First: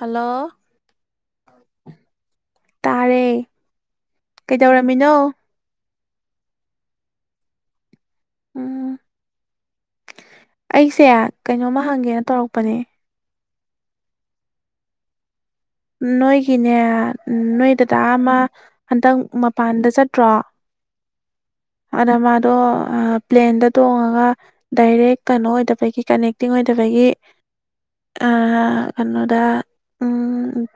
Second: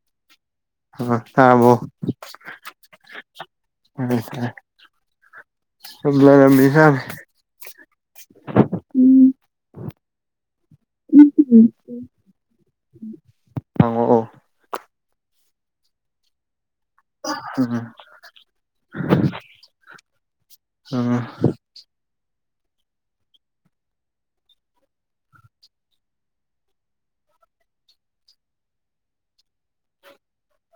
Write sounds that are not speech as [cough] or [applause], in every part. hello ꯊꯥꯕꯣ ꯇꯥꯔꯦ ꯀꯩꯗꯧꯔꯝꯃꯤꯅꯣ ꯁꯂꯔꯃꯤꯁꯃꯦ ꯎꯝ ꯑꯩꯁꯦ ꯀꯩꯅꯣꯝꯃ ꯍꯪꯒꯦꯅ ꯇꯧꯔꯛꯄꯅꯦ ꯍꯪꯉꯣ ꯑꯣ ꯅꯣꯏꯒꯤꯅꯦ ꯅꯣꯏ ꯎꯝ ꯗꯇꯥ ꯑꯃ ꯍꯟꯗꯛ ꯃꯄꯥꯟꯗ ꯆꯠꯇ꯭ꯔꯣ ꯑ ꯑꯗ ꯃꯥꯗꯣ ꯄ꯭ꯂꯦꯟꯗ ꯇꯣꯡꯉꯒ ꯗꯥꯏꯔꯦꯛ ꯀꯩꯅꯣ ꯑꯣꯏꯗꯕꯒꯤ ꯀꯅꯦꯛꯇꯤꯡ ꯑꯣꯏꯗꯕꯒꯤ ꯀꯩꯅꯣꯗ ꯎꯝ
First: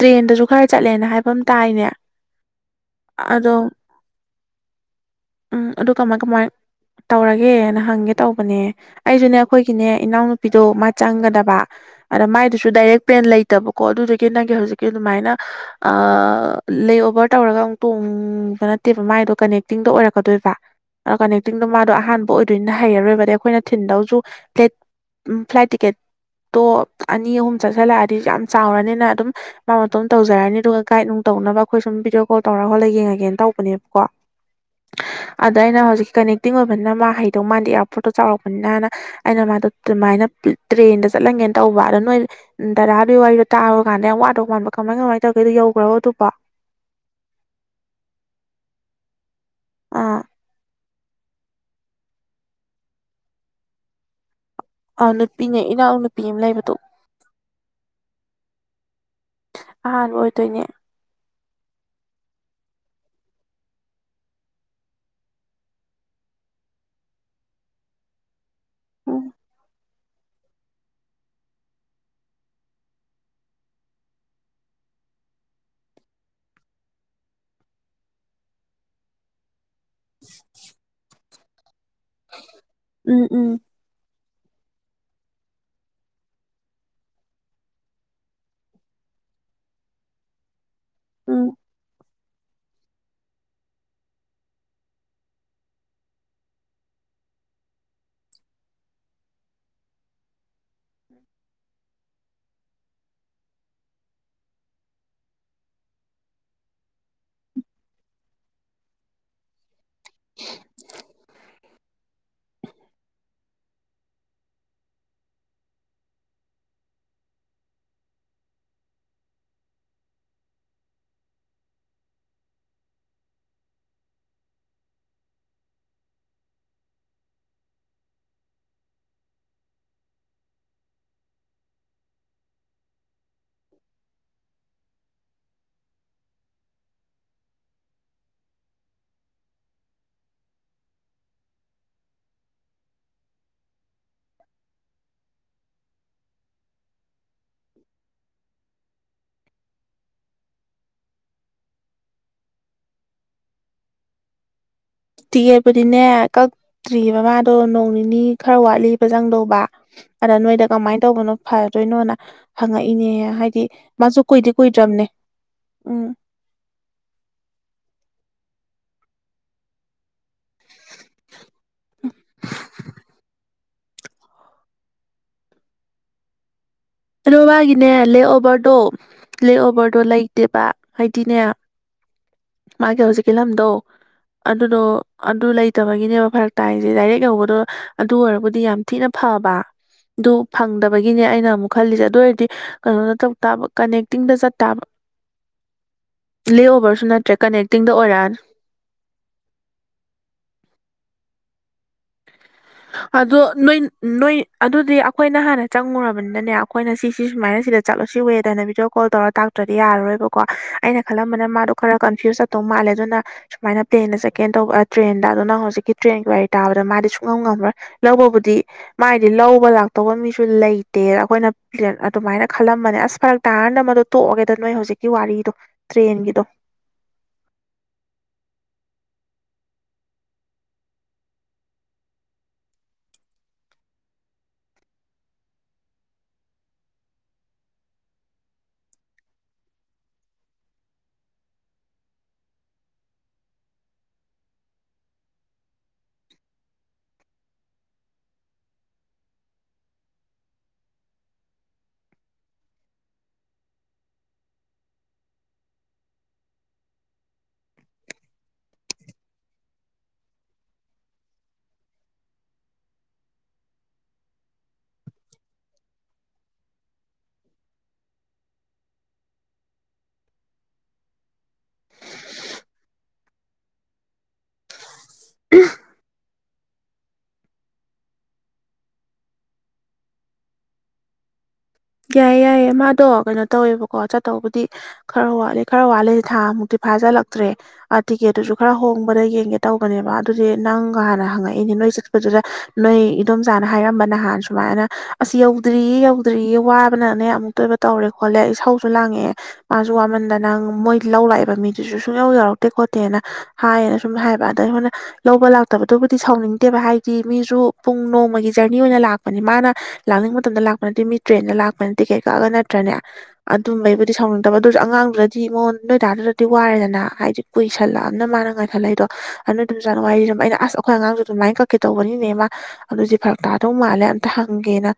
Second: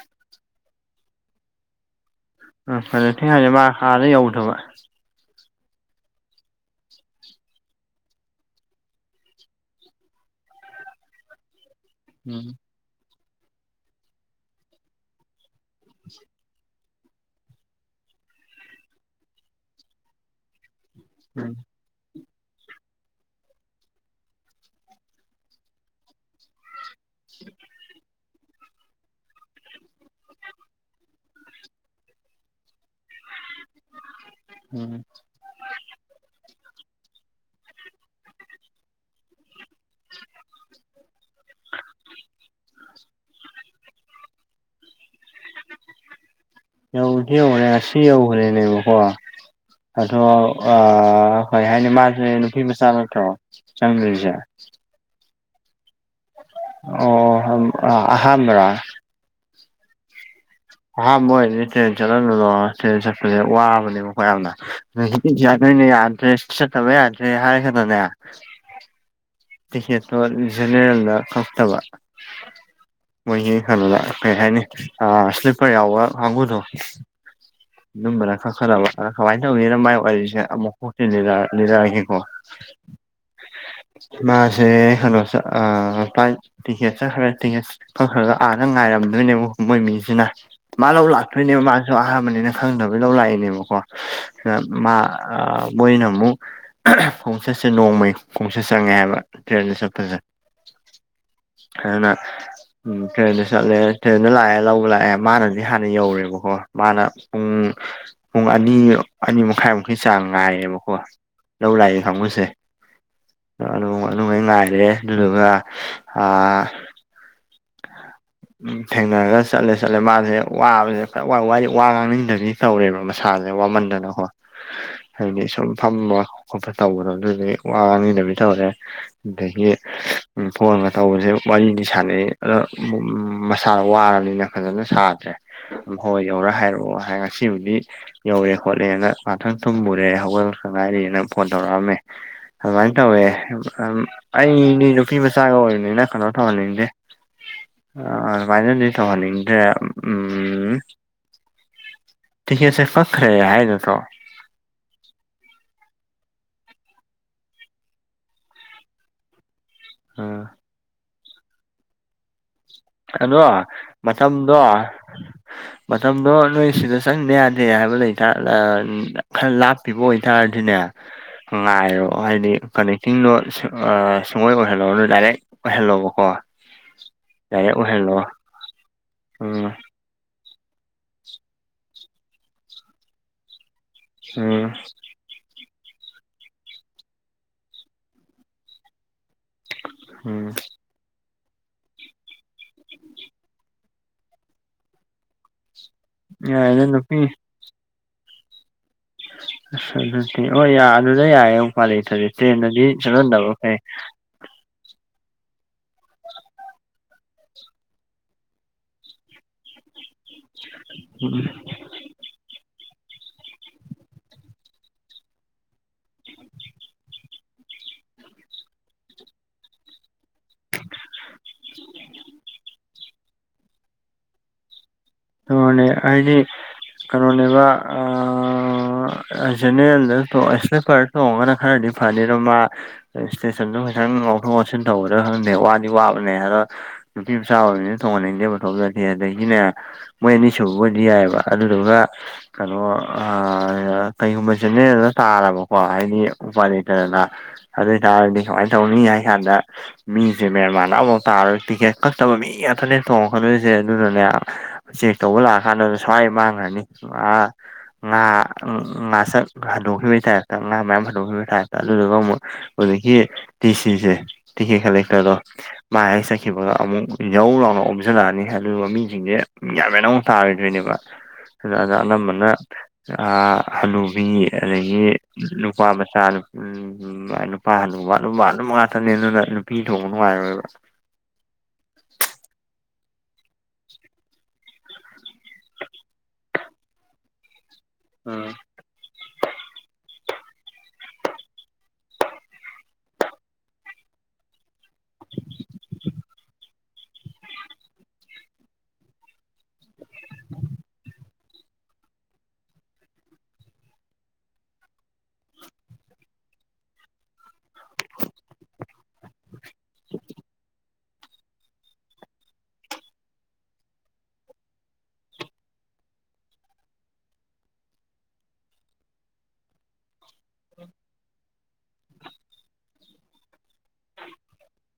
ꯇ꯭ꯔꯦꯟꯗꯁꯨ ꯈꯔ ꯆꯠꯂꯦꯅ ꯍꯥꯏꯕ ꯑꯃ ꯇꯥꯏꯅꯦ ꯎꯥ ꯐꯔꯦ ꯊ ꯍꯥꯏꯗꯤꯦ ꯑꯗꯣ ꯃꯥ ꯍꯥꯟꯅ ꯌꯧꯗꯕ ꯎꯝ ꯑꯗꯨ ꯀꯃꯥꯏ ꯀꯃꯥꯏ ꯇꯧꯔꯒꯦꯅ ꯍꯪꯒꯦ ꯇꯧꯕꯅꯦ ꯑꯩꯁꯨꯅꯦ ꯑꯩꯈꯣꯏꯒꯤꯅꯦ ꯏꯅꯥꯎꯅꯨꯄꯤꯗꯣ ꯃꯥ ꯆꯪꯒꯗꯕ ꯑꯗ ꯎꯝ ꯃꯥꯏꯗꯨꯁꯨ ꯗꯥꯏꯔꯦꯛ ꯄꯦꯟ ꯂꯩ ꯂꯩꯇꯕꯀꯣ ꯑꯗꯨꯗꯒꯤ ꯅꯪꯒꯤ ꯍꯧꯖꯤꯛꯀꯤ ꯑꯗꯨꯃꯥꯏꯅ ꯂꯦꯑꯣꯚꯔ ꯇꯧꯔꯒ ꯑꯃꯨꯛ ꯇꯣꯡꯕ ꯅꯠꯇꯦꯕ ꯃꯥꯏꯗꯣ ꯀꯅꯦꯛꯇꯤꯡꯗꯣ ꯑꯣꯏꯔꯛꯄ ꯀꯗꯣꯏꯕ ꯎꯝ ꯀꯅꯦꯛꯇꯤꯡꯗꯣ ꯃꯥꯗꯣ ꯑꯍꯥꯟꯕ ꯑꯣꯏꯗꯣꯏꯅ ꯍꯩꯔꯔꯣꯏꯕꯗꯤ ꯑꯩꯈꯣꯏꯅ ꯊꯤꯟꯗꯧꯁꯨ ꯐ꯭ꯂꯦꯠ ꯐ꯭ꯂꯥꯏꯠ ꯇꯤꯀꯦꯠꯇꯣ ꯑꯅꯤ ꯑꯍꯨꯝ ꯆꯠꯁꯤꯜꯂꯛꯑꯗꯤ ꯌꯥꯝ ꯆꯥꯎꯔꯅꯤꯅ ꯑꯗꯨꯝ ꯃꯥ ꯃꯇꯣꯝ ꯇꯧꯔꯅꯤ ꯑꯗꯨꯒ ꯒꯥꯏꯗ ꯅꯨꯡ ꯇꯧꯅꯕ ꯑꯩꯈꯣꯏ ꯁꯨꯝ ꯚꯗꯤꯑꯣ ꯀꯣꯜ ꯇꯧꯔꯒꯣꯠꯂ ꯌꯦꯡꯉꯒꯦꯅ ꯇꯧ ꯅꯦ ꯀꯣ ꯎꯝ ꯑꯗ ꯑꯩꯅ ꯍꯧꯖꯤꯛꯀꯤ ꯀꯅꯦꯛꯇꯤꯡ ꯑꯣꯏꯕꯅꯤꯅ ꯃꯥ ꯍꯩꯗꯧ ꯃꯥꯥꯟꯦ ꯏꯌꯥꯔꯄꯣꯔꯠꯇꯣ ꯆꯥꯎꯔꯛꯄꯅꯤꯅꯅ ꯑꯩꯅ ꯃꯥꯗꯣ ꯑꯗꯨꯃꯥꯏꯅ ꯇ꯭ꯔꯦꯟꯗ ꯆꯠꯂꯝꯒꯦꯅ ꯇꯧꯕ ꯑꯗꯣ ꯅꯣꯏ ꯎ ꯗꯥꯗꯨꯒꯤ ꯋꯥꯔꯤꯗꯣ ꯇꯔꯕ ꯀꯥꯟꯗ ꯌꯥꯝ ꯋꯥꯗꯧ ꯃꯥꯟꯕ ꯀꯃꯥꯏ ꯀꯃꯥꯏꯅ ꯇꯧꯒꯦꯗꯣ ꯌꯧꯈ꯭ꯔꯣ ꯑꯗꯨꯕꯣ ꯑꯦꯧꯗꯤ ꯑꯦꯧꯍꯔꯦ ꯉꯁꯤ ꯑꯦꯧꯍꯔꯦ ꯂꯩꯕꯀꯣ ꯑꯇꯣ ꯑꯥ [unintelligible] ꯑ ꯍꯣꯏ ꯍꯥꯏꯅꯤ ꯃꯥꯁꯅꯦ ꯅꯨꯄꯤ ꯃꯆꯥꯃꯛꯇ꯭ꯔꯣ ꯆꯪꯗꯣꯏꯁꯦ ꯑꯥ ꯅꯨꯄꯤꯅꯦ ꯏꯅꯥꯎ ꯅꯨꯄꯤ ꯑꯃ ꯂꯩꯕꯗꯣ ꯑꯣ ꯑꯍꯥꯟꯕꯔꯥ ꯑꯍꯥꯟ ꯑꯣꯏꯗꯣꯏꯅꯦ ꯑꯍꯥꯟꯕ ꯑꯣꯏꯔꯅꯤ ꯇ꯭ꯔꯦꯟ ꯆꯠꯍꯂꯨꯗꯣ ꯇ꯭ꯔꯦꯟ ꯆꯠꯄꯁꯦ ꯋꯥꯕꯅꯦꯕꯣꯏ ꯌꯥꯝꯅ ꯗꯤ ꯌꯥꯗꯣꯏꯅꯦ ꯌꯥꯗ꯭ꯔꯦ ꯆꯠꯇꯕ ꯌꯥꯗ꯭ꯔꯦ ꯍꯥꯏꯈꯗꯅꯦ ꯎꯝ ꯇꯤꯀꯦꯠꯇꯣ ꯖꯦꯅꯦꯔꯦꯜꯗ ꯀꯛꯇꯕ ꯃꯣꯏꯒꯤ ꯀꯩꯅꯣꯗ ꯀꯩ ꯍꯥꯏꯅꯤ ꯁ꯭ꯂꯤꯞꯄꯔ ꯌꯥꯎꯕ ꯀꯥꯡꯕꯨꯗꯣ ꯑꯗꯨꯝꯕꯔ ꯈ ꯈꯔ ꯈ ꯃꯥꯏ ꯋꯔꯤꯁꯦ ꯑꯃꯨꯛ ꯂꯤꯔꯛꯑꯥꯒꯦꯀꯣ ꯎꯝ ꯎꯝ ꯃꯥꯁꯦ ꯀꯩꯅꯣꯁ ꯇꯤꯀꯦꯠ ꯆꯠꯈ꯭ꯔꯦ ꯇꯤꯀꯦꯠ ꯈꯔ ꯈꯔꯒ ꯑꯥꯒ ꯉꯥꯏꯔꯝꯗꯣꯏꯅꯦꯕ ꯃꯣꯏ ꯃꯤꯁꯤꯅ ꯃꯥ ꯂꯧ ꯎꯝ ꯂꯥꯛꯇꯣꯏꯅꯦꯕ ꯃꯥꯁꯨ ꯑꯍꯥꯟꯕꯅꯤꯅ ꯈꯪꯗꯕꯩ ꯂꯧ ꯂꯥꯛꯏꯅꯦꯕꯀꯣ ꯃꯥ ꯃꯣꯏꯅ ꯑꯃꯨꯛ ꯈꯣꯡꯆꯠꯁꯦ ꯅꯣꯡꯃꯩ ꯈꯣꯡꯆꯠ ꯆꯪꯉꯦ ꯍꯥꯏꯕ ꯇ꯭ꯔꯦꯟꯁ ꯆꯠꯄꯁꯦ ꯑꯗꯨꯅ ꯎꯝ ꯇ꯭ꯔꯦꯟꯗ ꯆꯠꯂꯦ ꯇ꯭ꯔꯦꯟꯗ ꯂꯥꯛꯑꯦ ꯂꯧꯕ ꯂꯥꯛꯑꯦ ꯃꯥꯅꯗꯤ ꯍꯥꯟꯅ ꯌꯧꯔꯦꯕꯀꯣ ꯃꯥꯅ ꯄꯨꯡ ꯄꯨꯡ ꯑꯅꯤ ꯑꯅꯤ ꯃꯈꯥꯏꯃꯨꯛꯀꯤ ꯆꯥꯡ ꯉꯥꯏꯌꯦꯕꯀꯣ ꯂꯧ ꯂꯥꯛꯑ ꯈꯪꯕꯁꯦ ꯑꯗꯨ ꯑꯗꯨꯅꯨꯡꯉ ꯉꯥꯏꯔꯦ ꯑꯗꯨꯗꯨꯒ [unintelligible] [inaudible] ꯎꯝ ꯊꯦꯡꯅꯔꯒ ꯆꯠꯂꯦ ꯆꯠꯂꯦ ꯃꯥꯁꯦ ꯋꯥꯕꯁꯦ ꯈ ꯋꯥ ꯉꯥꯡꯅꯤꯡꯗꯕꯤ ꯇꯧꯔꯦꯕ ꯃꯁꯥꯁꯦ ꯋꯥꯃꯟꯗꯅꯀꯣ ꯍꯥꯏꯕꯗꯤ ꯁꯨꯝ ꯐꯝꯕ ꯈꯣꯠꯄ ꯇꯧꯕꯗꯣ ꯑꯗꯨꯗꯤ ꯋꯥ ꯉꯥꯡꯅꯤꯗꯕꯤ ꯇꯧꯔꯦ ꯗꯌꯦꯦ [unintelligible] ꯎ ꯐꯣꯟꯒ ꯇꯧꯕꯁꯦ ꯋꯥꯔꯤꯅꯤ ꯁꯥꯟꯅꯩ ꯑꯗꯣ ꯃꯁꯥꯗ ꯋꯥꯔꯕꯅꯤꯅ ꯐꯖꯅ ꯁꯥꯗ꯭ꯔꯦ ꯍꯣꯏ ꯌꯧꯔ ꯍꯥꯏꯔꯛꯑꯣ ꯍꯥꯏ ꯉꯁꯤꯕꯨꯗꯤ ꯌꯧꯔꯦ ꯈꯣꯠꯂꯦꯅ ꯉꯊꯪ ꯇꯨꯝꯃꯨꯔꯦ ꯍꯧꯒꯠꯂꯛꯛꯇ ꯉꯥꯏꯔꯤꯅ ꯐꯣꯟ ꯇꯧꯔꯛꯑꯝꯃꯦ ꯑꯗꯨꯃꯥꯏꯅ ꯇꯧꯋꯦ ꯑꯩꯗꯤ ꯅꯨꯄꯤ ꯃꯆꯥꯒ ꯑꯣꯏꯕꯅꯤꯅ ꯀꯩꯅꯣ ꯇꯧꯍꯟꯅꯤꯡꯗꯦ ꯑ ꯑꯗꯨꯃꯥꯏꯅꯗꯤ ꯇꯧꯍꯟꯅꯤꯡꯗ꯭ꯔꯦ ꯎꯝ ꯇꯤꯀꯦꯠꯁꯦ ꯀꯈ꯭ꯔꯦ ꯍꯥꯏ ꯅꯠꯇꯣ ꯇꯤꯀꯦꯠꯄꯨꯗꯤꯅꯦ ꯀꯛꯇ꯭ꯔꯤꯕꯑꯕ ꯃꯥꯗꯣ ꯅꯣꯡ ꯅꯤꯅꯤ ꯈꯔ ꯋꯥꯠꯂꯤꯕ ꯆꯪꯗꯧꯕ ꯑꯗ ꯎꯝ ꯅꯣꯏꯗ ꯀꯃꯥꯏꯅ ꯇꯧꯕꯅꯣ ꯐꯗꯣꯏꯅꯣꯅ ꯍꯪꯉꯛꯏꯅꯦ ꯑꯗꯣ ꯍꯥꯏꯗꯤ ꯃꯥꯁꯨ ꯀꯨꯏꯗꯤ ꯃꯇꯝꯗꯣ ꯀꯨꯏꯗ꯭ꯔꯕꯅꯦ ꯎꯝ ꯃꯇꯝꯗꯣ ꯅꯣꯏ ꯁꯤꯗ ꯆꯪꯗ ꯌꯥꯗꯦ ꯍꯥꯏꯕ ꯂꯩꯇꯔ ꯈꯔ ꯂꯥꯞꯄꯤꯕ ꯑꯣꯏꯇꯥꯔꯗꯤꯅꯦ ꯉꯥꯏꯔꯣ ꯍꯥꯏꯗꯤ ꯀꯅꯦꯛꯇꯤꯡꯗꯣ ꯁꯨꯡꯑꯣꯣꯏ ꯑꯣꯏꯍꯜꯂꯨꯔꯅ ꯗꯥꯏꯔꯦꯛ ꯍꯦꯜꯂꯣꯕꯀꯣ [unintelligible] ꯑꯂꯣ ꯃꯥꯒꯤꯅꯦ ꯂꯦꯛꯑꯣꯚꯔꯗꯣ ꯎꯝ ꯂꯦꯛꯑꯣꯚꯔꯗꯣ ꯂꯩꯇꯦꯕ ꯍꯥꯏꯗꯤꯅꯦ ꯃꯥꯒꯤ ꯍꯧꯖꯤꯛꯀꯤ ꯂꯝꯗꯣ ꯎꯝ ꯑꯗꯨꯗꯣ ꯑꯗꯨ ꯂꯩꯇꯕꯒꯤꯅꯦꯕ ꯐꯔꯛ ꯇꯥꯏꯁꯦ ꯗꯥꯏꯔꯦꯛ ꯌꯧꯕꯗꯣ ꯑꯗꯨ ꯑꯣꯏꯔꯕꯨꯗꯤ ꯌꯥꯝ ꯊꯤꯅ ꯐꯕ ꯑꯗꯨ ꯎꯝ ꯐꯪꯗꯕ ꯒꯤꯅꯦ ꯑꯩꯅ ꯑꯃꯨꯛ ꯈꯜꯂꯤꯁꯦ ꯑꯗꯨ ꯑꯣꯏꯔꯗꯤ ꯀꯩꯅꯣꯅ ꯇꯧ ꯇꯥꯕ ꯀꯅꯦꯛꯇꯤꯡꯗ ꯆꯠꯇꯥꯕ ꯌꯥꯏꯗ ꯂ꯭ꯂꯦꯑꯣꯚꯔꯁꯨ ꯅꯨꯄꯤ ꯅꯠꯇ꯭ꯔꯦ ꯀꯅꯦꯛꯇꯤꯡꯗ ꯑꯣꯏꯔꯛ ꯑ ꯑꯗꯨꯗꯤ ꯑꯣ ꯌꯥ ꯑꯗꯨꯗ ꯌꯥꯏꯌꯦ ꯑꯃꯨꯛ ꯄꯥ ꯂꯩꯗꯤ ꯇ꯭ꯔꯦꯟꯗꯗꯤ ꯆꯠꯍꯟꯗꯕ ꯑꯗꯣ ꯐꯩ ꯅꯣꯏ ꯅꯣꯏ ꯑꯗꯨꯗꯤ ꯑꯩꯈꯣꯏꯅ ꯍꯥꯟꯅ ꯆꯪꯉꯨꯔꯕꯅꯤꯅꯅꯦ ꯑꯩꯈꯣꯏꯅ ꯁꯤꯁꯤ ꯁꯨꯃꯥꯏꯅ ꯁꯤꯗ ꯆꯠꯂꯨꯁꯤ ꯍꯋꯦꯗꯅ ꯚꯗꯤꯑꯣ ꯀꯣꯜ ꯇꯧꯔꯒ ꯇꯥꯛ ꯭ꯔꯗꯤ ꯌꯥꯔꯔꯣꯏꯕꯀꯣ ꯑꯩꯅ ꯈꯜꯂꯝꯕꯅ ꯃꯥꯗꯣ ꯈꯔ ꯀꯟꯐ꯭ꯌꯨꯁ ꯆꯠꯇꯧ ꯃꯥꯜꯂꯦ ꯑꯗꯨꯅ ꯁꯨꯃꯥꯏꯅ ꯄ꯭ꯂꯦꯟꯗ ꯆꯠꯀꯦꯅ ꯇꯧꯕ ꯇ꯭ꯔꯦꯟꯗ ꯑꯗꯨꯅ ꯍꯧꯖꯤꯛꯀꯤ ꯇ꯭ꯔꯦꯟꯒꯤ ꯋꯥꯔꯤ ꯇꯥꯕꯗ ꯃꯥꯗꯤ ꯉ ꯉꯝꯃ꯭ꯔꯣꯏ ꯂꯧꯕꯕꯨꯗꯤ ꯃꯥꯥꯏꯗꯤ ꯂꯧꯕ ꯂꯥꯛꯇꯧꯕ ꯃꯤꯁꯨ ꯁꯨ ꯂꯩꯇꯦ ꯑꯩꯈꯣꯏꯅ꯭ꯂ ꯑꯗꯨꯃꯥꯏꯅ ꯈꯜꯂꯝꯕꯅꯦ ꯑꯁ ꯐꯔꯛ ꯇꯥꯔꯥꯟꯅ ꯃꯗꯨꯣ ꯇꯣꯛꯑꯒꯦꯗꯣ ꯅꯣꯏ ꯍꯧꯖꯤꯛ ꯋꯥꯔꯤꯗꯣ ꯎꯝ ꯑꯗꯨꯅꯦ ꯍꯥꯏꯗꯤ ꯇ꯭ꯔꯦꯟꯒꯤꯗꯣ ꯀꯩꯅꯣꯅꯦꯕ ꯖꯦꯅꯦꯔꯦꯜꯗ ꯇꯣꯡꯉ ꯏꯁꯤꯂꯤꯄꯔ ꯇꯣꯡꯉꯗꯤ ꯈꯔꯗꯤ ꯐꯅꯤ ꯃꯥ ꯏꯁꯇꯦꯁꯟꯗ ꯈꯤꯇꯪ ꯉꯥꯎꯊꯣꯛ ꯉꯥꯎꯁꯤꯟ ꯇꯧꯒꯗꯔꯗꯤ ꯈꯪꯗꯦ ꯋꯥꯗꯤ ꯋꯥꯕꯅꯦ ꯑꯗꯣ ꯅꯨꯄꯤ ꯃꯆꯥ ꯑꯣꯏꯕꯅꯤꯅ ꯇꯣꯡꯍꯟꯅꯤꯡꯗꯦ ꯃꯇꯣꯝꯗꯗꯤ ꯑꯗꯒꯤꯅꯦ ꯃꯣꯏ ꯑꯅꯤꯁꯨꯕꯣꯏꯗꯤ ꯌꯥꯏꯕ ꯑꯗꯨꯗꯨꯒ ꯑꯗꯣ ꯑꯥ ꯀꯩꯒꯨꯝꯕ ꯖꯦꯅꯦꯔꯦꯜꯗ ꯇꯥꯔꯕꯀꯣ ꯍꯥꯏꯗꯤ ꯎꯄꯥꯏ ꯂꯩꯇꯗꯅ ꯑꯗꯨ ꯑꯣꯏꯇꯥꯔꯗꯤ ꯀꯨꯃꯥꯏꯅ ꯇꯧꯅꯤ ꯍꯥꯏꯕ ꯀꯥꯟꯗ ꯃꯤꯁꯦ ꯃꯦꯟꯃꯥꯟꯅ ꯑꯃꯐꯥꯎ ꯇꯥꯔꯣꯏ ꯇꯤꯛꯀꯦꯠ ꯀꯛꯇꯕ ꯃꯤ ꯉꯛꯇꯅꯦ ꯇꯣꯡꯉꯛꯀꯗꯣꯏꯁꯦ ꯑꯗꯨꯅꯅꯦ ꯆꯦꯛ ꯇꯧꯕ ꯂꯥꯛꯑ ꯀꯥꯟꯗꯗ ꯁ꯭ꯋꯥꯏ ꯃꯥꯡꯈ꯭ꯔꯅꯤ ꯑꯥ ꯉꯥ ꯉꯥꯁꯛ ꯍꯟꯗꯣꯛꯈꯤꯕꯒꯤ ꯇꯥꯔꯛꯇ ꯉꯥ ꯃꯌꯥꯝ ꯍꯟꯗꯣꯛꯈꯤꯕꯒꯤ ꯇꯥꯏꯞꯇ ꯑꯗꯨꯗꯨꯒ ꯑꯃꯨꯛ ꯍꯧꯖꯤꯛꯀꯤ ꯇꯤꯁꯤꯁꯦ ꯇꯤꯀꯦꯠ ꯀꯔꯦꯛꯇꯔꯗꯣ ꯃꯥ ꯍꯦꯛ ꯆꯠꯈꯤꯕꯒ ꯑꯃꯨꯛ ꯖꯧ ꯂꯥꯎꯅ ꯑꯣꯝꯁꯤꯜꯂꯛꯑꯅꯤ ꯑꯗꯨꯒ ꯃꯤꯁꯤꯡꯁꯦ ꯌꯥꯝꯃꯦ ꯑꯃꯃꯨꯛ ꯇꯥꯔꯣꯏꯗꯣꯏꯅꯦꯕ ꯑꯗꯨꯗ ꯑꯅꯝꯕꯅ ꯑꯥ ꯍꯅꯨꯕꯤ ꯑꯗꯒꯤ ꯅꯨꯄꯥ ꯃꯆꯥꯅ ꯎꯝ ꯅꯨꯄꯥ ꯍꯟꯗꯕ ꯑꯗꯨꯝ ꯑꯗꯨꯝꯕ ꯉꯥꯛꯇꯅꯦ ꯑꯗꯨꯅ ꯅꯨꯄꯤ ꯇꯣꯡꯕ ꯅꯨꯡꯉꯥꯏꯔꯣꯏꯕ ꯌꯥꯏꯌꯦ ꯌꯥꯏꯌꯦ ꯃꯥꯗꯣ ꯀꯩꯅꯣ ꯇꯧꯋꯦꯕꯀꯣ ꯆꯥꯠꯇꯧꯕꯗꯤ ꯈꯔ ꯋꯥꯠꯂꯤ ꯈꯔ ꯋꯥꯠꯂꯤ ꯊꯥ ꯃꯨꯛꯇꯤ ꯐꯥꯖꯤꯜꯂꯛꯇ꯭ꯔꯦ ꯇꯤꯛꯀꯦꯠꯇꯨꯁꯨ ꯎꯝ ꯈꯔ ꯍꯣꯡꯕꯗ ꯌꯦꯡꯒꯦ ꯇꯧꯕꯅꯦꯕ ꯑꯗꯨꯗꯤ ꯅꯪꯒ ꯍꯥꯟꯅ ꯍꯪꯉꯛꯏꯅꯦ ꯅꯣꯏ ꯆꯠꯄꯗꯨꯗ ꯅꯣꯏ ꯏꯗꯣꯝꯆꯥꯅ ꯍꯥꯏꯔꯝꯕ ꯅꯍꯥꯟ ꯁꯨꯃꯥꯏꯅ ꯇꯧ ꯑꯁ ꯌꯧꯗ꯭ꯔꯤꯌꯦ ꯌꯧꯗ꯭ꯔꯤꯌꯦ ꯋꯥꯕꯅꯅꯦ ꯑꯃꯨꯛꯇ ꯑꯣꯏꯕ ꯇꯧꯔꯦ ꯈꯣꯠꯂꯦ ꯏꯁꯧꯖꯨ ꯂꯥꯡꯉꯛꯑꯦ ꯃꯥꯖꯨ ꯋꯥꯃꯟꯗꯅ ꯃꯣꯏ ꯂꯧ ꯂꯥꯛꯏꯕ ꯃꯤꯗꯨꯁꯨ ꯁꯨꯡꯌꯧ ꯌꯧꯔꯛꯇꯦ ꯈꯣꯠꯇꯦꯅ ꯍꯥꯏꯌꯦꯅ ꯁꯨꯝ ꯍꯥꯏꯕ ꯑꯗ ꯑꯩꯈꯣꯏꯅ ꯂꯧꯕ ꯂꯥꯛꯇꯕꯗꯨꯕꯨꯗꯤ ꯁꯥꯎꯅꯤꯡꯗꯦꯕ ꯍꯥꯏꯗꯤ ꯃꯤꯖꯨ ꯄꯨꯡ ꯅꯣꯡꯃꯒꯤ ꯖꯔꯅꯤ ꯑꯣꯏꯅ ꯂꯥꯛꯄꯅꯤ ꯃꯥꯅ ꯂꯥꯛꯅꯤꯡꯕ ꯃꯇꯝꯗ ꯂꯥꯛꯄ ꯅꯠꯇꯦ ꯃꯤꯖꯨ ꯇ꯭ꯔꯦꯟꯗ ꯂꯥꯛꯄꯅ ꯇꯤꯛꯀꯦꯠ ꯀꯛꯑꯒ ꯅꯠꯇ꯭ꯔꯅꯦ ꯑꯗꯨꯝꯕꯩꯕꯨꯗꯤ ꯁꯥꯎꯅꯤꯡꯗꯕ ꯑꯗꯨꯁꯨ ꯑꯉꯥꯡꯗꯨꯅꯗꯤ ꯃꯉꯣꯟ ꯅꯣꯏꯗꯥꯗꯨꯗꯗꯤ ꯋꯥꯔꯦꯗꯅ ꯍꯥꯏꯗꯤ ꯀꯨꯏꯁꯜꯂꯛꯑꯕꯅ ꯃꯥꯅ ꯉꯥꯏꯈꯠꯂꯛꯏꯗꯣ ꯑꯗꯨ ꯏꯗꯣꯝ ꯆꯥꯅ ꯋꯥꯔꯤ ꯂꯤꯔꯝꯕ ꯑꯁ ꯑꯩꯈꯣꯏ ꯑꯉꯥꯡꯁꯨ ꯑꯗꯨꯃꯥꯏꯅ ꯀꯛꯀꯦ ꯇꯧꯕꯅꯤꯅꯦ ꯃꯥꯃ ꯑꯗꯨꯗꯤ ꯐꯔꯛ ꯇꯥꯗꯧ ꯃꯥꯜꯂꯦ ꯑꯝꯇ ꯍꯪꯒꯦꯅ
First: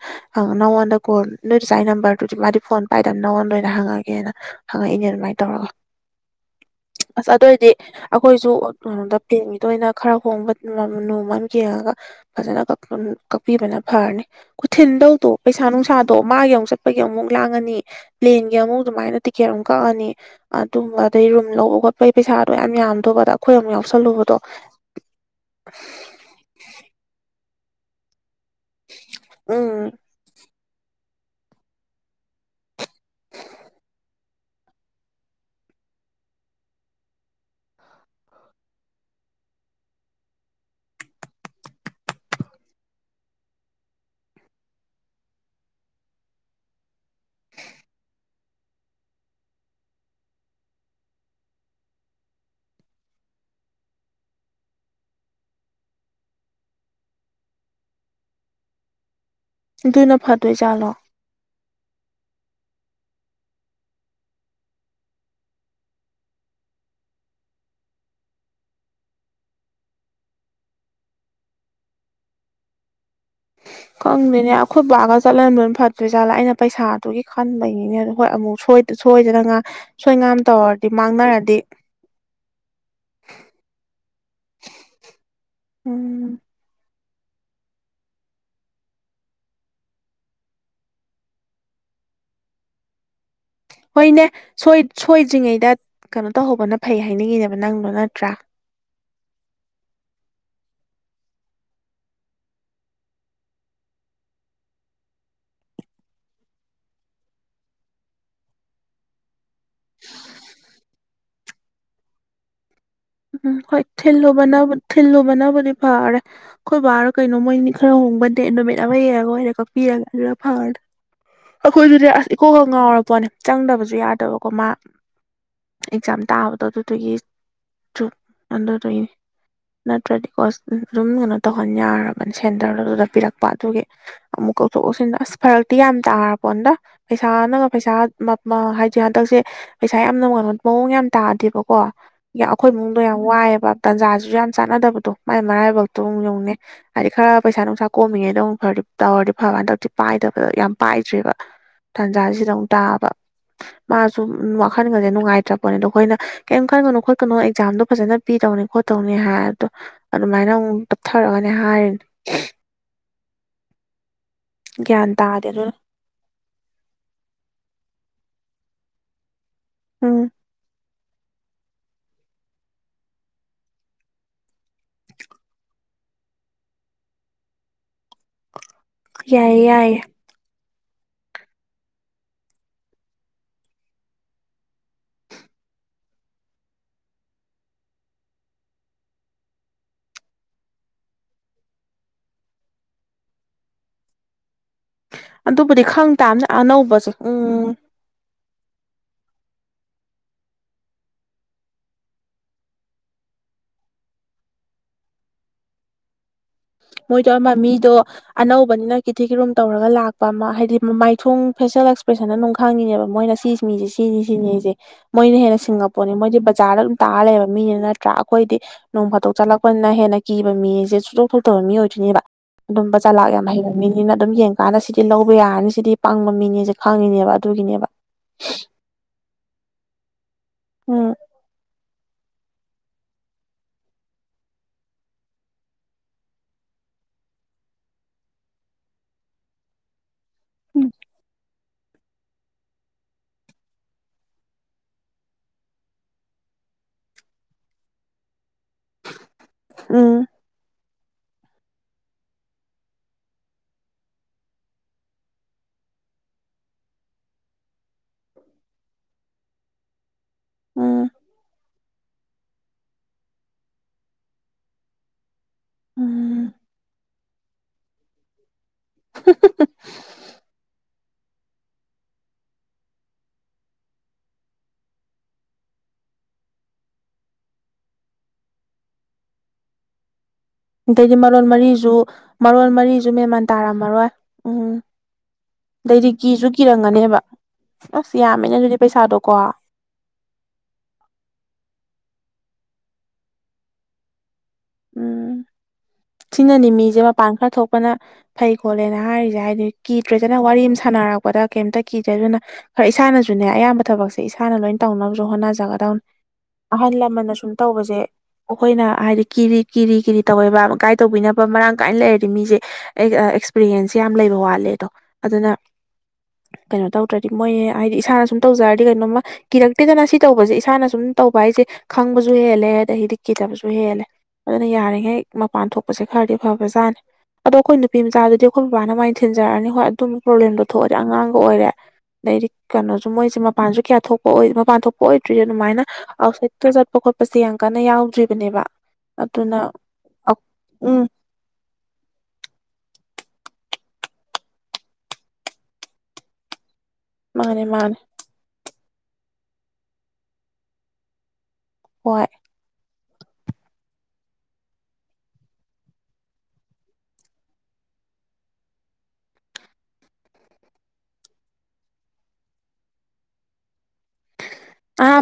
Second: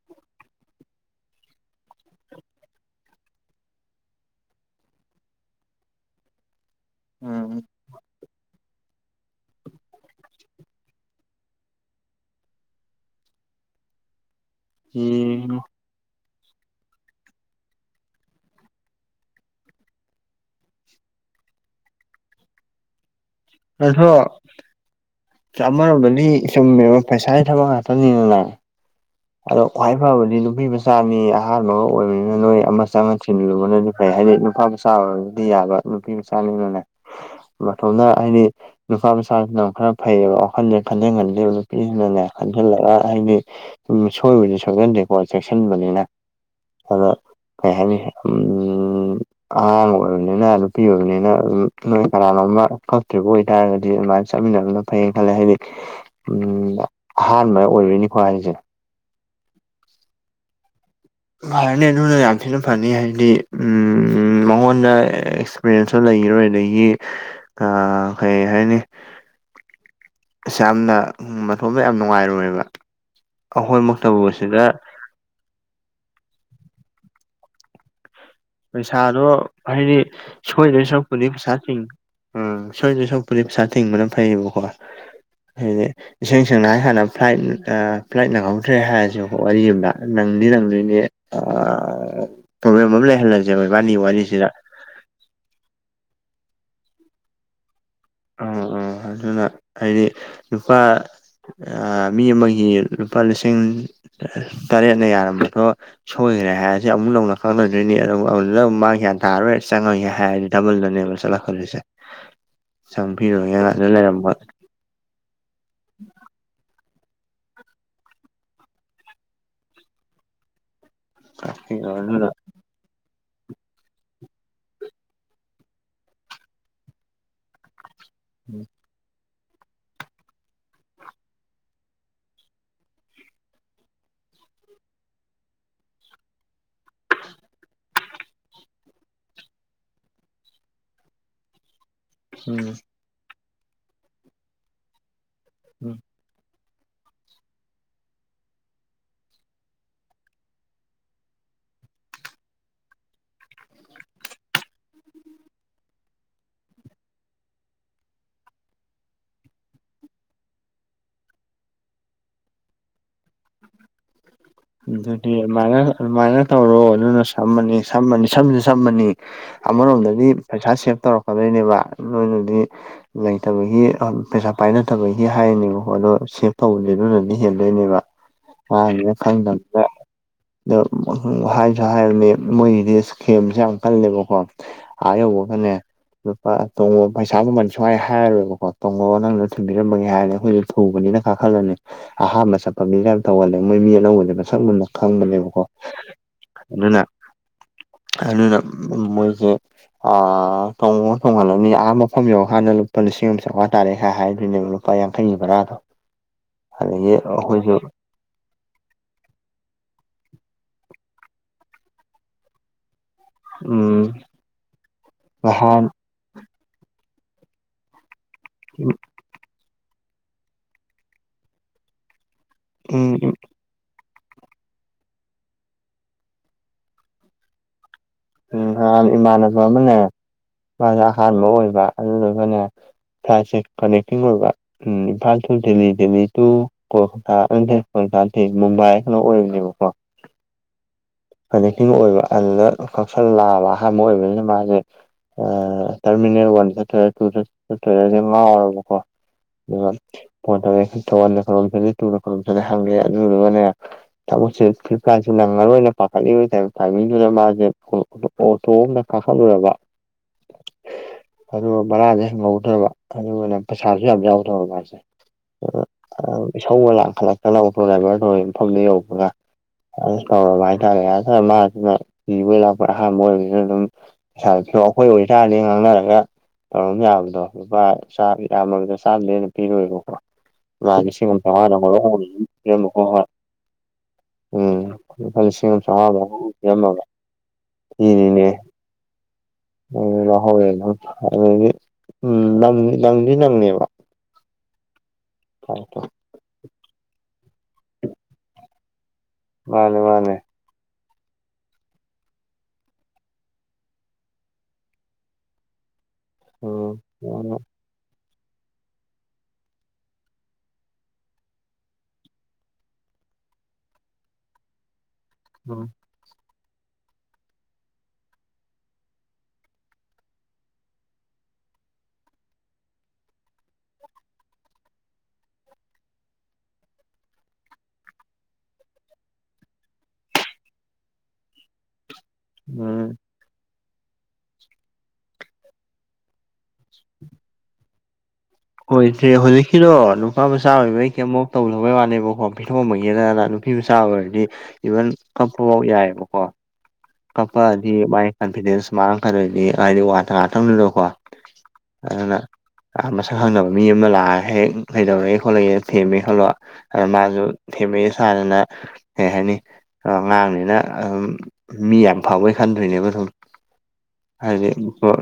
ꯅꯉꯣꯟꯗ ꯀꯣꯜ ꯅꯣꯏ ꯏꯗꯣꯝꯆꯥ ꯅꯝꯕꯔꯗꯨꯗꯤ ꯃꯥꯗꯤ ꯐꯣꯟ ꯄꯥꯏꯗꯕ ꯅꯉꯣꯟꯗ ꯑꯣꯏꯅ ꯍꯪꯉꯒꯦꯅ ꯍꯪꯉꯛꯏꯅꯦ ꯑꯗꯨꯃꯥꯏꯅ ꯇꯧꯔꯒ ꯑꯁ ꯎꯝ ꯑꯗꯣꯏꯗꯤ ꯑꯩꯈꯣꯏꯁꯨ [unintelligible] ꯑꯣꯏꯅ ꯈꯔ ꯍꯣꯡꯕ ꯅꯣꯡꯃ ꯑꯃ ꯌꯦꯡꯉꯒ ꯐꯖꯅ ꯀꯛꯄꯤꯕꯅ ꯐꯥꯔꯅꯤ ꯊꯤꯟꯗꯣꯏꯗꯣ ꯌꯦꯡꯉꯣ ꯄꯩꯁꯥ ꯅꯨꯡꯁꯥ ꯁꯥꯗꯣ ꯃꯥꯒꯤ ꯑꯃꯨꯛ ꯆꯠꯄꯒꯤ ꯑꯃꯨꯛ ꯂꯥꯡꯉꯅꯤ ꯄ꯭ꯂꯦꯟꯒꯤ ꯑꯃꯨꯛ ꯑꯗꯨꯃꯥꯏꯅ ꯇꯤꯛꯀꯦꯠ ꯑꯃꯨꯛ ꯀꯛꯑꯅꯤ ꯑꯗꯨꯝꯕ ꯑꯗꯩ ꯔꯨꯝ ꯂꯧꯕ ꯈꯣꯠꯄꯒꯤ ꯄꯩꯁꯥꯗꯣ ꯌꯥꯝ ꯌꯥꯝꯗꯧꯕ ꯑꯗꯣ ꯑꯁ ꯑꯃꯂꯣꯝꯗꯤ ꯆꯨꯝꯃꯦꯕ ꯄꯩꯁꯥꯒꯤ ꯊꯕꯛ ꯉꯥꯛꯇꯅꯤꯅ [unintelligible] ꯑꯗꯣ ꯈ꯭ꯋꯥꯏ ꯐꯕꯗꯤ ꯅꯨꯄꯤ ꯃꯆꯥ ꯃꯤ ꯑꯍꯥꯟꯕꯒ ꯑꯣꯏꯕꯅꯤꯅ ꯅꯣꯏ ꯑꯃ ꯆꯪꯉꯟ ꯊꯜꯂꯨꯕꯅꯗꯤ ꯐꯩ ꯍꯥꯏꯗꯤ ꯅꯨꯄꯥ ꯃꯆꯥ ꯑꯣꯏꯔꯕꯨꯗꯤ ꯌꯥꯕ ꯅꯨꯄꯤ ꯃꯆꯥꯅꯤꯅꯅꯦ ꯃꯇꯣꯝꯇ ꯍꯥꯏꯗꯤ ꯅꯨꯄꯥ ꯃꯆꯥꯁꯤꯅ ꯈꯔ ꯐꯩꯌꯦꯕ ꯋꯥꯈꯜꯁꯦ ꯈꯟꯖꯟ ꯈꯟꯗꯦꯕ ꯅꯨꯄꯤꯖꯤꯅꯅꯦ ꯈꯟꯖꯤꯜꯂꯒ ꯍꯥꯏꯗꯤ ꯁꯣꯏꯕꯗꯤ ꯁꯣꯏꯒꯟꯗꯦꯀꯣ ꯆꯦꯛꯁꯤꯟꯕꯅꯤꯅ ꯑꯗꯣ ꯀꯩ ꯍꯥꯏꯅꯤ ꯎꯝ ꯑꯉꯥꯡ ꯑꯣꯏꯕꯅꯤꯅ ꯅꯨꯄꯤ ꯑꯣꯏꯕꯅꯤꯅ ꯑꯗꯨꯝ ꯅꯣꯏ ꯀꯅꯅꯣꯝꯃ ꯀꯛꯇ꯭ꯔꯤꯕ ꯑꯣꯏꯇꯥꯔꯒꯗꯤ ꯑꯗꯨꯃꯥꯏ ꯆꯠꯃꯤꯟꯅꯕꯅ ꯐꯩꯌꯦꯅ ꯈꯜꯂꯦ ꯍꯥꯏꯗꯤ ꯎꯝ ꯑꯍꯥꯟꯕ ꯑꯣꯏꯕꯅꯤꯀꯣ ꯍꯥꯏꯁꯦ ꯑꯗꯨꯅ ꯐꯗꯣꯏ ꯆꯥꯠꯂꯣ ꯐꯔꯅꯤ ꯑꯗꯨꯅ ꯌꯥꯝ ꯊꯤꯅ ꯐꯅꯤ ꯍꯥꯏꯗꯤ ꯎꯝ ꯃꯉꯣꯟꯗ ꯑꯦꯛꯁꯄꯤꯔꯤꯌꯦꯟꯁꯁꯨ ꯂꯩꯈꯔꯣꯏ ꯑꯗꯒꯤ ꯑ ꯀꯩ ꯍꯥꯏꯅꯤ ꯀꯩꯁꯨ ꯌꯥꯝꯅ ꯃꯊꯣꯟꯗ ꯌꯥꯝ ꯅꯨꯡꯉꯥꯏꯔꯣꯏꯕ ꯑꯩꯈꯣꯏꯃꯛꯇꯕꯨ ꯈꯪꯗꯦꯅꯦ ꯁꯤꯗ ꯑꯩꯈꯣꯏ ꯕꯥꯒ ꯆꯠꯍꯟꯕꯅ ꯐꯗꯣꯏꯖꯥꯠꯂꯥ ꯑꯩꯅ ꯄꯩꯁꯥꯗꯨꯒꯤ ꯈꯟꯕꯩꯅꯤꯅꯦ ꯍꯣꯏ ꯑꯃꯨꯛ ꯄꯩꯁꯥꯗꯣ ꯁꯣꯏꯗꯅ ꯍꯥꯏꯗꯤ ꯁꯣꯏ ꯉꯥꯝ ꯁꯣꯏꯗꯣꯏ ꯇꯧꯔꯗꯤ ꯁꯔꯨꯛꯄꯨꯗꯤ ꯄꯩꯁꯥ ꯃꯥꯡꯅꯔꯗꯤ ꯆꯤꯡꯉ ꯎꯝ ꯁꯣꯏꯗꯣꯏ ꯁꯔꯨꯛꯄꯨꯗꯤ ꯄꯩꯁꯥ ꯊꯤꯡꯕꯅ ꯐꯩꯌꯦꯕꯀꯣ ꯍꯥꯏꯗꯤ ꯎꯝ ꯏꯁ ꯁꯦꯡꯅ ꯍꯥꯏ ꯀꯥꯟꯗ ꯐ꯭ꯂꯥꯏꯠ ꯐ꯭ꯂꯥꯏꯠ ꯅꯪꯍꯧꯗꯔꯦ ꯍꯥꯏꯔꯖꯤꯀꫭ ꯋꯥꯔꯤ ꯑꯝꯗ ꯅꯪꯗꯤ ꯅꯪꯗꫭꯏꯅꯦ ꯑ ꯄ꯭ꯔꯣꯕ꯭ꯂꯦꯝ ꯑꯃ ꯂꯩꯍꯜꯂꯖꯦ ꯍꯣꯏꯅꯦ ꯁꯣꯏ ꯁꫭꯏꯗ꯭ꯔꯤꯉꯩꯗ ꯀꯩꯅꯣ ꯇꯧꯍꯧꯕꯅ ꯐꯩ ꯍꯥꯏꯅꯤꯡꯉꯤꯅꯦꯕ ꯅꯪꯗꯣ ꯅꯠꯇ꯭ꯔꯥ ꯑꯣ ꯑꯣ ꯑꯗꯨꯅ ꯍꯥꯏꯗꯤ ꯅꯨꯄꯥ ꯑ ꯃꯤ ꯑꯃꯒꯤ ꯂꯨꯄꯥ ꯂꯤꯁꯤꯡ ꯇꯔꯦꯠꯅ ꯌꯥꯔꯝꯕꯗꯣ ꯁꯣꯏꯈ꯭ꯔꯦ ꯍꯥꯏꯔꯁꯦ ꯑꯃꯨꯛ ꯅꯧꯅ ꯈꯪꯅꯗꯣꯏꯅꯤ ꯑꯗꯨ ꯑꯗꯨ ꯃꯥ ꯒꯌꯥꯟ ꯇꯥꯔꯣꯏ ꯆꯪꯉꯒꯦ ꯍꯥꯏꯔꯗꯤ ꯗꯕꯜꯗꯅꯦꯕ ꯆꯂꯛꯀ ꯗꫭꯏꯁꯦ ꯎꯝ ꯍꯣꯏ ꯂꯩꯔꯝꯕ ꯊꯤꯜꯂꯨꯚꯅ ꯊꯤꯜꯂꯨꯕꯅꯥꯕꯨꯗꯤ ꯐꯥꯔꯦ ꯑꯩꯈꯣꯏ ꯕꯥꯔꯣ ꯀꯩꯅꯣ ꯃꯣꯏꯅꯤ ꯈꯔ ꯍꯣꯡꯕꯗꯦ ꯅꯨꯃꯤꯠ ꯑꯃ ꯌꯦꯡꯉꯒ ꯑꫭꯏꯅ ꯀꯛꯄꯤꯔꯒꯦ ꯑꯗꯨꯅ ꯐꯔꯥ ꯑꯩꯈꯣꯏꯗꯨꯗꯤ ꯑꯗꯨꯅ ꯑꯁ ꯏꯀꯣꯛꯀ ꯉꯥꯎꯔꯄꯣꯠꯅꯦ ꯆꯪꯗꯕꯁꯨ ꯌꯥꯗꯕꯀꯣ ꯃꯥ ꯑꯦꯛꯖꯥꯝ ꯇꯥꯕꯗꯣ ꯑꯗꯨꯗꯨꯒꯤ ꯖꯨ ꯎꯝ ꯑꯗꯨꯗꯨꯒꯤꯅꯦ ꯅꯠꯇ꯭ꯔꯗꯤꯀꯣ ꯑꯗꯨꯝ ꯀꯩꯅꯣ ꯇꯧꯍꯟ ꯌꯥꯔꯕꯅꯤ ꯁꯦꯟꯇꯔ ꯑꯗꯨꯗ ꯄꯤꯔꯛꯄ ꯑꯗꯨꯒꯤ ꯑꯃꯨꯛ ꯀꯧꯊꯣꯛꯀꯧꯁꯤꯟꯗꫭ ꯑꯁ ꯐꯔꯛꯇꯤ ꯌꯥꯝ ꯇꯥꯔꯄꫭꯠꯅꯤꯗ ꯄꯩꯁꯥ ꯅꯪ ꯄꯩꯁꯥ ꯃꯝꯃ ꯍꯥꯏꯗꯤ ꯍꯟꯗꯛꯁꯦ ꯄꯩꯁꯥ ꯌꯥꯝ ꯅꯨꯡꯉꯕ ꯃꯑꯣꯡ ꯌꯥꯝ ꯇꯥꯗꯦꯕꯀꯣ ꯌꯥ ꯑꯩꯈꯣꯏ ꯎꯝ ꯃꯨꯡ ꯗꯣ ꯌꯥꯝ ꯋꯥꯏꯑꯦꯕ ꯇꯟꯖꯥꯖꯤꯖꯨ ꯌꯥꯝ ꯆꯥꯟꯅꯗꯕꯗꯣ ꯃꯥꯏ ꯃꯔꯥꯏꯕꯛꯇꯣ ꯑꯃꯨꯛ ꯌꯦꯡꯉꯨꯅꯦ ꯍꯥꯏꯗꯤ ꯈꯔ ꯄꯩꯁꯥ ꯅꯨꯡꯁꯥ ꯀꯣꯝꯃꯤꯉꯩꯗꯣ ꯑꯃꯨꯛ ꯐꯔꯗꯤ ꯇꯧꯔꯗꯤ ꯐꯕꯅ ꯍꯟꯗꯛꯇꯤ ꯄꯥꯏꯗꯕꯗ ꯌꯥꯝ ꯄꯥꯏꯗ꯭ꯔꯦꯕ ꯇꯟꯖꯥꯖꯤꯗ ꯑꯃꯨꯛ ꯇꯥꯕ ꯃꯥꯁꯨ ꯋꯥꯈꯟꯒꯖꯦ ꯅꯨꯡꯉꯥꯏꯇ꯭ꯔꯄꫭꯠꯅꯤ ꯑꯗꯨ ꯑꯩꯈꯣꯏꯅ ꯀꯩꯝ ꯈꯟꯒꯅꯣ ꯈ ꯀꯅꯣ ꯑꯦꯛꯖꯥꯝꯗꯣ ꯐꯖꯅ ꯄꯤ ꯗꯧꯅꯤ ꯈꯣꯠꯇꯧꯅꯤ ꯍꯥꯏꯕꯗꯣ ꯑꯗꯨꯃꯥꯏꯅ ꯑꯃꯨꯛ ꯇꯞꯊꯔꯒꯅꯦ ꯍꯥꯏꯔꯤꯅꯦ ꯒ꯭ꯌꯥꯟ ꯑꯗꯨꯗꯤ ꯇꯥꯗꯦ ꯑꯗꯨꯅ ꯑꯗꯨꯃꯥꯏꯅ ꯑꯗꯨꯃꯥꯏꯅ ꯇꯧꯔꯣ ꯑꯗꯨꯅ ꯁꯝꯃꯅꯤ ꯁꯃꯅꯤ ꯁꯝꯁꯨ ꯁꯝꯃꯅꯤ ꯎꯝ ꯑꯃꯔꯣꯝꯗꯗꯤ ꯄꯩꯁꯥ ꯁꯦꯚ ꯇꯧꯔꯛꯀꯗꯣꯏꯅꯦꯕ ꯅꯣꯏꯅꯗꯤ ꯂꯩꯇꯕꯒꯤ ꯄꯩꯁꯥ ꯄꯥꯏꯅꯗꯕꯒꯤ ꯍꯥꯏꯔꯅꯦꯕꯀꯣ ꯑꯗꯣ ꯁꯦꯞ ꯇꯧꯕꯗꯤ ꯑꯗꯨꯅꯗꯤ ꯍꯦꯟꯗꯣꯏꯅꯦꯕ ꯄꯥꯔꯤꯔ ꯌꯥꯏꯌꯦ ꯈꯪꯗꯕꯗꯨꯗ ꯌꯥꯏꯌꯦ ꯑꯗꫭ ꯍꯥꯏꯁꯨ ꯍꯥꯏꯕꯅꯦ ꯃꯣꯏꯒꯤꯗꯤ ꯏꯁꯀꯦꯝꯁꯦ ꯌꯥꯝ ꯀꯜꯂꯦꯕꯀꯣ ꯑꯥ ꯌꯧꯕꯒꯅꯦ ꯂꯨꯄꯥ ꯇꯣꯡꯉꯣ ꯄꯩꯁꯥ ꯃꯃꯟ ꯁꯨꯡꯍꯥꯏ ꯍꯥꯏꯔꯣꯏꯕꯀꯣ ꯇꯣꯡꯉꯣ ꯅꯪꯅ ꯊꯤꯟꯕꯤꯔꯝꯕꯒꯦ ꯍꯥꯏꯔꯦ ꯑꯩꯈꯣꯏꯖꯨ ꯊꯨꯕꯅꯤꯅ ꯀꯥꯈꯠꯂꯅꯤ ꯑꯍꯥꯟꯕ ꯆꯠꯄ ꯃꯤꯅ ꯌꯥꯝ ꯇꯧꯍꯜꯂꯦ ꯃꯣꯏ ꯃꯤ ꯑꯅꯧꯕꯅꯦ ꯃꯁꯛꯂꯨꯅ ꯑꯗꯨꯕꯨꯗꯤ ꯈꯪ ꯇꯥꯕꯅꯦ ꯑꯅꯧꯕꯁꯦ ꯎꯝ ꯑꯗꯨꯅ ꯃꯣꯏꯖꯦ ꯑ ꯇꯣꯡꯉ ꯊꯣꯡꯍꯜꯂꯅꯤ ꯑꯥ ꯃꯐꯝ ꯌꯧ ꯀꯥꯟꯅ ꯂꯨꯄꯥ ꯂꯤꯁꯤꯡ ꯑꯃ ꯆꯥꯉꯥ ꯇꯥꯔꯦ ꯍꯥꯏ ꯍꯥꯏꯗꯣꯏꯅꯦꯕ ꯂꯨꯄꯥ ꯌꯥꯡꯈꯩꯒꯤ ꯕꯔꯥꯗꯣ ꯃꯣꯏꯗꫭ ꯑꯃ ꯃꯤꯗꯣ ꯑꯅꯧꯕꯅꯤꯅ ꯀꯤꯊꯤ ꯀꯤ ꯔꯨꯝ ꯇꯧꯔꯒ ꯂꯥꯛꯄ ꯑꯃ ꯍꯥꯏꯗꯤ ꯃꯥꯏꯊꯣꯡ ꯐꯦꯁꯤꯦꯜ ꯑꯦꯛꯁꯄ꯭ꯔꯦꯁꯟꯅ ꯅꯨꯡ ꯈꯪꯉꯤꯅꯦꯕ ꯃꯣꯏꯅ ꯃꯤꯁꯤ ꯃꯤꯁꯦ ꯎꯝ ꯁꯤꯅꯤ ꯁꯤꯅꯤꯖꯦ ꯃꯣꯏꯅ ꯍꯦꯟꯅ ꯅꯍꯥꯟ ꯁꯤꯡꯉꯛꯄꯣꯠꯅꯦ ꯃꯣꯏꯗꯤ ꯕꯖꯥꯔꯗ ꯑꯗꯨꯝ ꯇꯥꯔ ꯂꯩꯕ ꯃꯤꯅꯤꯅꯠꯇ ꯅꯠꯇ꯭ꯔꯥ ꯑꯩꯈꯣꯏꯗꯤ ꯅꯣꯡ ꯐꯥꯇꯣꯛ ꯆꯠꯂꯛꯄꯅꯤꯅ ꯍꯦꯟꯅ ꯀꯤꯕ ꯃꯤꯁꯦ ꯁꯨꯡꯇꯣꯛ ꯊꯣꯛꯇꯕ ꯃꯤ ꯑꯣꯏꯗꯣꯏꯅꯦꯕ ꯑꯗꯨꯝꯕ ꯆꯂꯥꯛ ꯌꯥꯝ ꯍꯩꯅ ꯃꯤꯅꯤꯅ ꯑꯗꯨꯝ ꯌꯦꯡꯀꯥꯟꯗ ꯁꯤꯗꯤ ꯂꯧꯕ ꯌꯥꯔꯅꯤ ꯁꯤꯗꯤ ꯄꯪꯕ ꯃꯤꯅꯦꯖꯦ ꯈꯪꯉꯤꯅꯦꯕ ꯑꯗꯨꯒꯤꯅꯦꯕ ꯅꯍꯥꯟ ꯏꯃꯥꯟꯅꯕ ꯑꯃꯅꯦ ꯃꯥ ꯎꯝ ꯑꯍꯥꯟꯕ ꯑꯣꯏꯕ ꯑꯗꯨꯗꯨꯒꯅꯦ ꯊꯥꯁꯦ ꯀꯅꯦꯛꯇꯤꯡ ꯑꯣꯏꯕ ꯎꯝ ꯏꯝꯐꯥꯜ ꯇꯨ ꯗꯦꯜꯂꯤ ꯗꯦꯜꯂꯤ ꯇꯨ ꯀꯣꯜꯀꯇꯥ ꯅꯠꯇꯦ ꯀꯣꯜꯀꯇꯥ ꯅꯠꯇꯦ ꯃꯨꯝꯕꯥꯏꯔ ꯀꯩꯅꫭꯝ ꯑꯣꯏꯕꯅꯦꯕꯀꯣ ꯎꯝ ꯀꯥꯅꯦꯛꯀꯤ ꯑꯣꯏꯕ ꯑꯗꯨꯗ ꯀꯛꯁꯜ ꯂꯥꯑꯕ ꯑꯍꯥꯟꯕ ꯑꯣꯏꯕꯅꯤꯅ ꯃꯥꯁꯦ ꯑ ꯇꯔꯃꯤꯅꯦꯜ ꯋꯥꯟ ꯆꯠꯇꫭꯏꯔ ꯇꯨꯗ ꯆꯠꯇꫭꯏꯔꯖꯦ ꯉꯥꯎꯔꯕ ꯀꫭ ꯑꯗꯨꯒ ꯐꯣꯟ ꯇꯧꯔꯛꯑꯦ ꯋꯥꯟꯅ ꯐꯒꯅꯤ ꯇꯨꯅ ꯐꯒꯗꯔ ꯍꯪꯉꯦ ꯑꯗꯨꯗꯨꯒꯅꯦ ꯊꯕꯛꯁꯦ ꯐꯂꯤꯞꯀꯥꯔꯠꯁꯦ ꯅꯪꯉꯔꯣꯏꯅ ꯄꯥꯈꯠꯂꯤꯕꯩ ꯇꯥꯏ ꯇꯥꯏꯃꯤꯡꯗꯨꯗ ꯃꯥꯖꯦ ꯑꯣ ꯑꯣꯇꯣ ꯑꯝꯗ ꯀꯥꯈꯠꯂꯨꯔꯕ ꯎꯝ ꯑꯗꯨꯒ ꯕꯔꯥꯖꯦ ꯍꯪꯍꯧꯗ꯭ꯔꯕ ꯑꯗꯨꯒꯅꯦ ꯄꯩꯁꯥꯁꯨ ꯌꯥꯝ ꯌꯥꯎꯗ꯭ꯔꯕ ꯃꯥꯁꯦ ꯎꯝ ꯏꯁꯧꯒ ꯂꯥꯡꯈꯠꯂꯛꯇꯅ ꯑꯣꯇꯣ ꯗ꯭ꯔꯥꯏꯚꯔꯗꯣ ꯃꯐꯝꯗꯣ ꯌꯧꯕꯒ ꯇꯧꯔꯕ ꯍꯥꯏꯇꯥꯔꯦ ꯑ ꯁꯥꯔ ꯃꯥꯁꯤꯅ ꯀꯤꯕꯣꯏ ꯂꯥꯛꯄꯣꯏ ꯑꯍꯥꯟꯕ ꯑꯣꯏꯕꯅꯤꯅ ꯑꯗꯨꯝ ꯄꯩꯁꯥꯁꯨ ꯑꯩꯈꯣꯏ ꯑꯣꯏꯇꯥꯥꯔꯗꯤ ꯉꯥꯡꯅꯔꯒ ꯇꯧꯔꯝ ꯌꯥꯕꯗꯣ ꯂꯨꯄꯥ ꯆꯥꯝ ꯌꯥꯝꯃꯕꯗ ꯆꯥꯝꯃꯥꯗꯩ ꯍꯦꯟꯅ ꯄꯤꯔꯣꯏꯕꯀꯣ ꯃꯥ ꯑꯗꯩꯗꯤ ꯂꯤꯁꯤꯡ ꯑꯃ ꯃꯔꯣꯜ ꯆꯥꯝꯃꯉꯥꯗ ꯃꯔꯤꯖꯨ ꯉꯧꯔꯣꯛ ꯉꯧꯅ ꯑꯗꯨꯝ ꯃꯔꯣꯜ ꯄꯤꯔꯝꯕꯀꯣ ꯃꯔꯤꯁꯨ ꯍꯣꯏ ꯃꯦꯟꯃꯥꯟ ꯇꯥꯔꯝꯃꯔꯣꯏ ꯎꯝ ꯂꯨꯄꯥ ꯂꯤꯁꯤꯡ ꯑꯃ ꯑꯗꯩꯗꯤ ꯀꯤꯁꯨ ꯆꯥꯝꯃꯉꯥꯃꯨꯛ ꯄꯤꯔꯝꯃꯕ ꯀꯤꯔꯝꯒꯅꯦꯕ ꯑꯁ ꯌꯥꯝꯃꯦꯅꯦ ꯑꯗꯨꯗꯤ ꯄꯩꯁꯥꯗꯣꯀꯣ ꯎꯝ ꯂꯍꯧꯋꯦ ꯅꯪ ꯑꯗꯒꯤ ꯎꯝ ꯅꯪ ꯅꯪꯗꯤ ꯅꯪꯅꯦꯕ ꯎꯝ [unintelligible] ꯁꯤꯅꯅꯤ ꯃꯤꯖꯦ ꯃꯄꯥꯟ ꯈꯔ ꯊꯣꯛꯄꯅ ꯐꯩ ꯈꯣꯠꯂꯦꯅ ꯍꯥꯏꯔꯤꯖꯦ ꯍꯥꯏ ꯃꯥꯅꯦ ꯃꯥꯅꯦ ꯀꯤꯗ꯭ꯔꯦꯗꯅ ꯋꯥꯔꯤ ꯑꯃ ꯁꯥꯟꯅꯔꯛꯄꯗ ꯀꯩꯝꯇ ꯀꯤꯗ꯭ꯔꯦ ꯑꯗꯨꯅ ꯈꯔ ꯏꯁꯥꯅꯁꯨꯅꯦ ꯑꯌꯥꯝꯕ ꯊꯕꯛꯁꯦ ꯏꯁꯥꯅ ꯂꯣꯏꯅ ꯇꯧꯅꯕꯁꯨ ꯍꯣꯠꯅꯖꯒꯗꯧꯅꯦ ꯑꯍꯜ ꯎꯝ ꯂꯃꯟꯅ ꯁꯨꯝ ꯎꯝ ꯇꯧꯕꯁꯦ ꯑꯩꯈꯣꯏꯅ ꯍꯥꯏꯗꯤ ꯀꯤꯔꯤ ꯀꯤꯔꯤ ꯀꯤꯔꯤ ꯇꯧꯋꯦꯕ ꯒꯥꯏꯠ ꯇꯧꯕꯤꯅꯕ ꯃꯔꯥꯡ ꯀꯥꯏꯅ ꯂꯩꯔꯗꯤ ꯃꯤꯖꯦ ꯑꯦꯛꯁꯄꯤꯔꯤꯌꯦꯟꯁꯁꯦ ꯌꯥꯝ ꯂꯩꯕ ꯋꯥꯠꯂꯦꯗꯣ ꯑꯗꯨꯅ ꯎꯝ ꯀꯩꯅꯣ ꯇꯧꯗ꯭ꯔꯗꯤ ꯃꯣꯏ ꯍꯥꯏꯗꯤ ꯏꯁꯥꯅ ꯁꯨꯝ ꯇꯧꯖꯔꯗꯤ ꯀꯩꯅꯣꯝꯃ ꯀꯤꯔꯛꯇꯦꯗꯅ ꯁꯤ ꯇꯧꯕꯖꯦ ꯏꯁꯥꯅ ꯁꯨꯝ ꯇꯧꯕ ꯍꯥꯏꯖꯦ ꯈꯪꯕꯁꯨ ꯍꯦꯜꯂꯦ ꯑꯗꯒꯤꯗꯤ ꯀꯤꯊꯕꯁꯨ ꯍꯦꯜꯂꯦ ꯑꯗꯨꯅ ꯌꯥꯔꯤꯈꯩ ꯃꯄꯥꯟ ꯊꯣꯛꯄꯁꯦ ꯈꯔꯗꯤ ꯐꯕꯖꯥꯠꯅꯤ ꯑꯗꯣ ꯑꯩꯈꯣꯏ ꯅꯨꯄꯤ ꯃꯆꯥꯗꯨꯗꯤ ꯑꯩꯈꯣꯏ ꯕꯕꯥꯅ ꯃꯥꯏꯅ ꯊꯤꯟꯖꯔꯅꯤ ꯍꯣꯏ ꯑꯗꯨꯝꯕ ꯄ꯭ꯔꯣꯕ꯭ꯂꯦꯝꯗꯣ ꯊꯣꯛꯑꯗꯤ ꯑꯉꯥꯡꯒ ꯑꯣꯏꯔꯦ ꯑꯗꯩꯗꯤ ꯎꯝ ꯀꯩꯅꯣꯖꯨ ꯃꯣꯏꯖꯦ ꯃꯄꯥꯟꯖꯨ ꯀꯌꯥ ꯊꯣꯛꯄ ꯃꯄꯥꯟ ꯊꯣꯛꯄ ꯑꯣꯏꯗ꯭ꯔꯤ ꯑꯗꯨꯃꯥꯏꯅ ꯑꯥꯎꯠꯁꯥꯏꯠ ꯇ ꯆꯠꯄ ꯈꯣꯠꯄꯁꯦ ꯌꯥꯝ ꯀꯟꯅ ꯌꯥꯎꯗ꯭ꯔꯤꯕꯅꯦꯕ ꯍꯣꯏ ꯏꯆꯦ ꯑꯗꯨꯅ ꯍꯧꯖꯤꯛꯀꯤꯗꯣ ꯅꯨꯄꯥ ꯃꯆꯥ ꯎꯝ ꯑꯣꯏꯕꯩ ꯀꯩꯃꯨꯛ ꯇꯧꯗꯕꯩ ꯋꯥꯅꯦꯕꯀꯣ ꯄꯤꯊꯣꯃꯒꯤꯗꯅ ꯅꯨꯄꯤ ꯃꯆꯥ ꯑꯣꯏꯔꯗꯤ ꯏꯚꯟ ꯀꯞꯄꯕꯣꯛ ꯌꯥꯏꯕꯀꯣ ꯃꯥꯅꯦ ꯀꯞꯄꯛꯑꯗꯤ ꯃꯥꯅꯦ ꯃꯥꯏ ꯀꯟꯐꯤꯗꯦꯟꯁ ꯃꯥꯡꯉꯛꯀꯗꯣꯏꯅꯤ ꯍꯥꯏꯗꯤ ꯋꯥꯗ ꯉꯥꯇꯪꯗꯨꯗꯀꯣ ꯍꯣꯏ ꯑꯗꯨꯅ ꯑ ꯃꯁꯛ ꯈꯪꯗꯕ ꯃꯤ ꯑꯃ ꯂꯥꯛꯑꯒ ꯍꯦꯛ ꯀꯩꯗꯧꯔꯒꯦ ꯈꯣꯠꯂꯒꯦ ꯊꯦꯝꯃꯦ ꯈꯜꯂꯣ ꯑ ꯃꯥꯖꯨ ꯊꯦꯝꯃꯦ ꯁꯥꯗꯅ ꯀꯩ ꯍꯥꯏꯅꯤ ꯑꯉꯥꯡꯅꯤꯅ [unintelligible] ꯃꯤ ꯌꯥꯝ ꯐꯕꯩ ꯈꯟꯗꯣꯏꯅꯦꯕ ꯗꯨꯝ ꯍꯥꯏꯗꯤ ꯕꯣ ꯑꯍꯥꯟ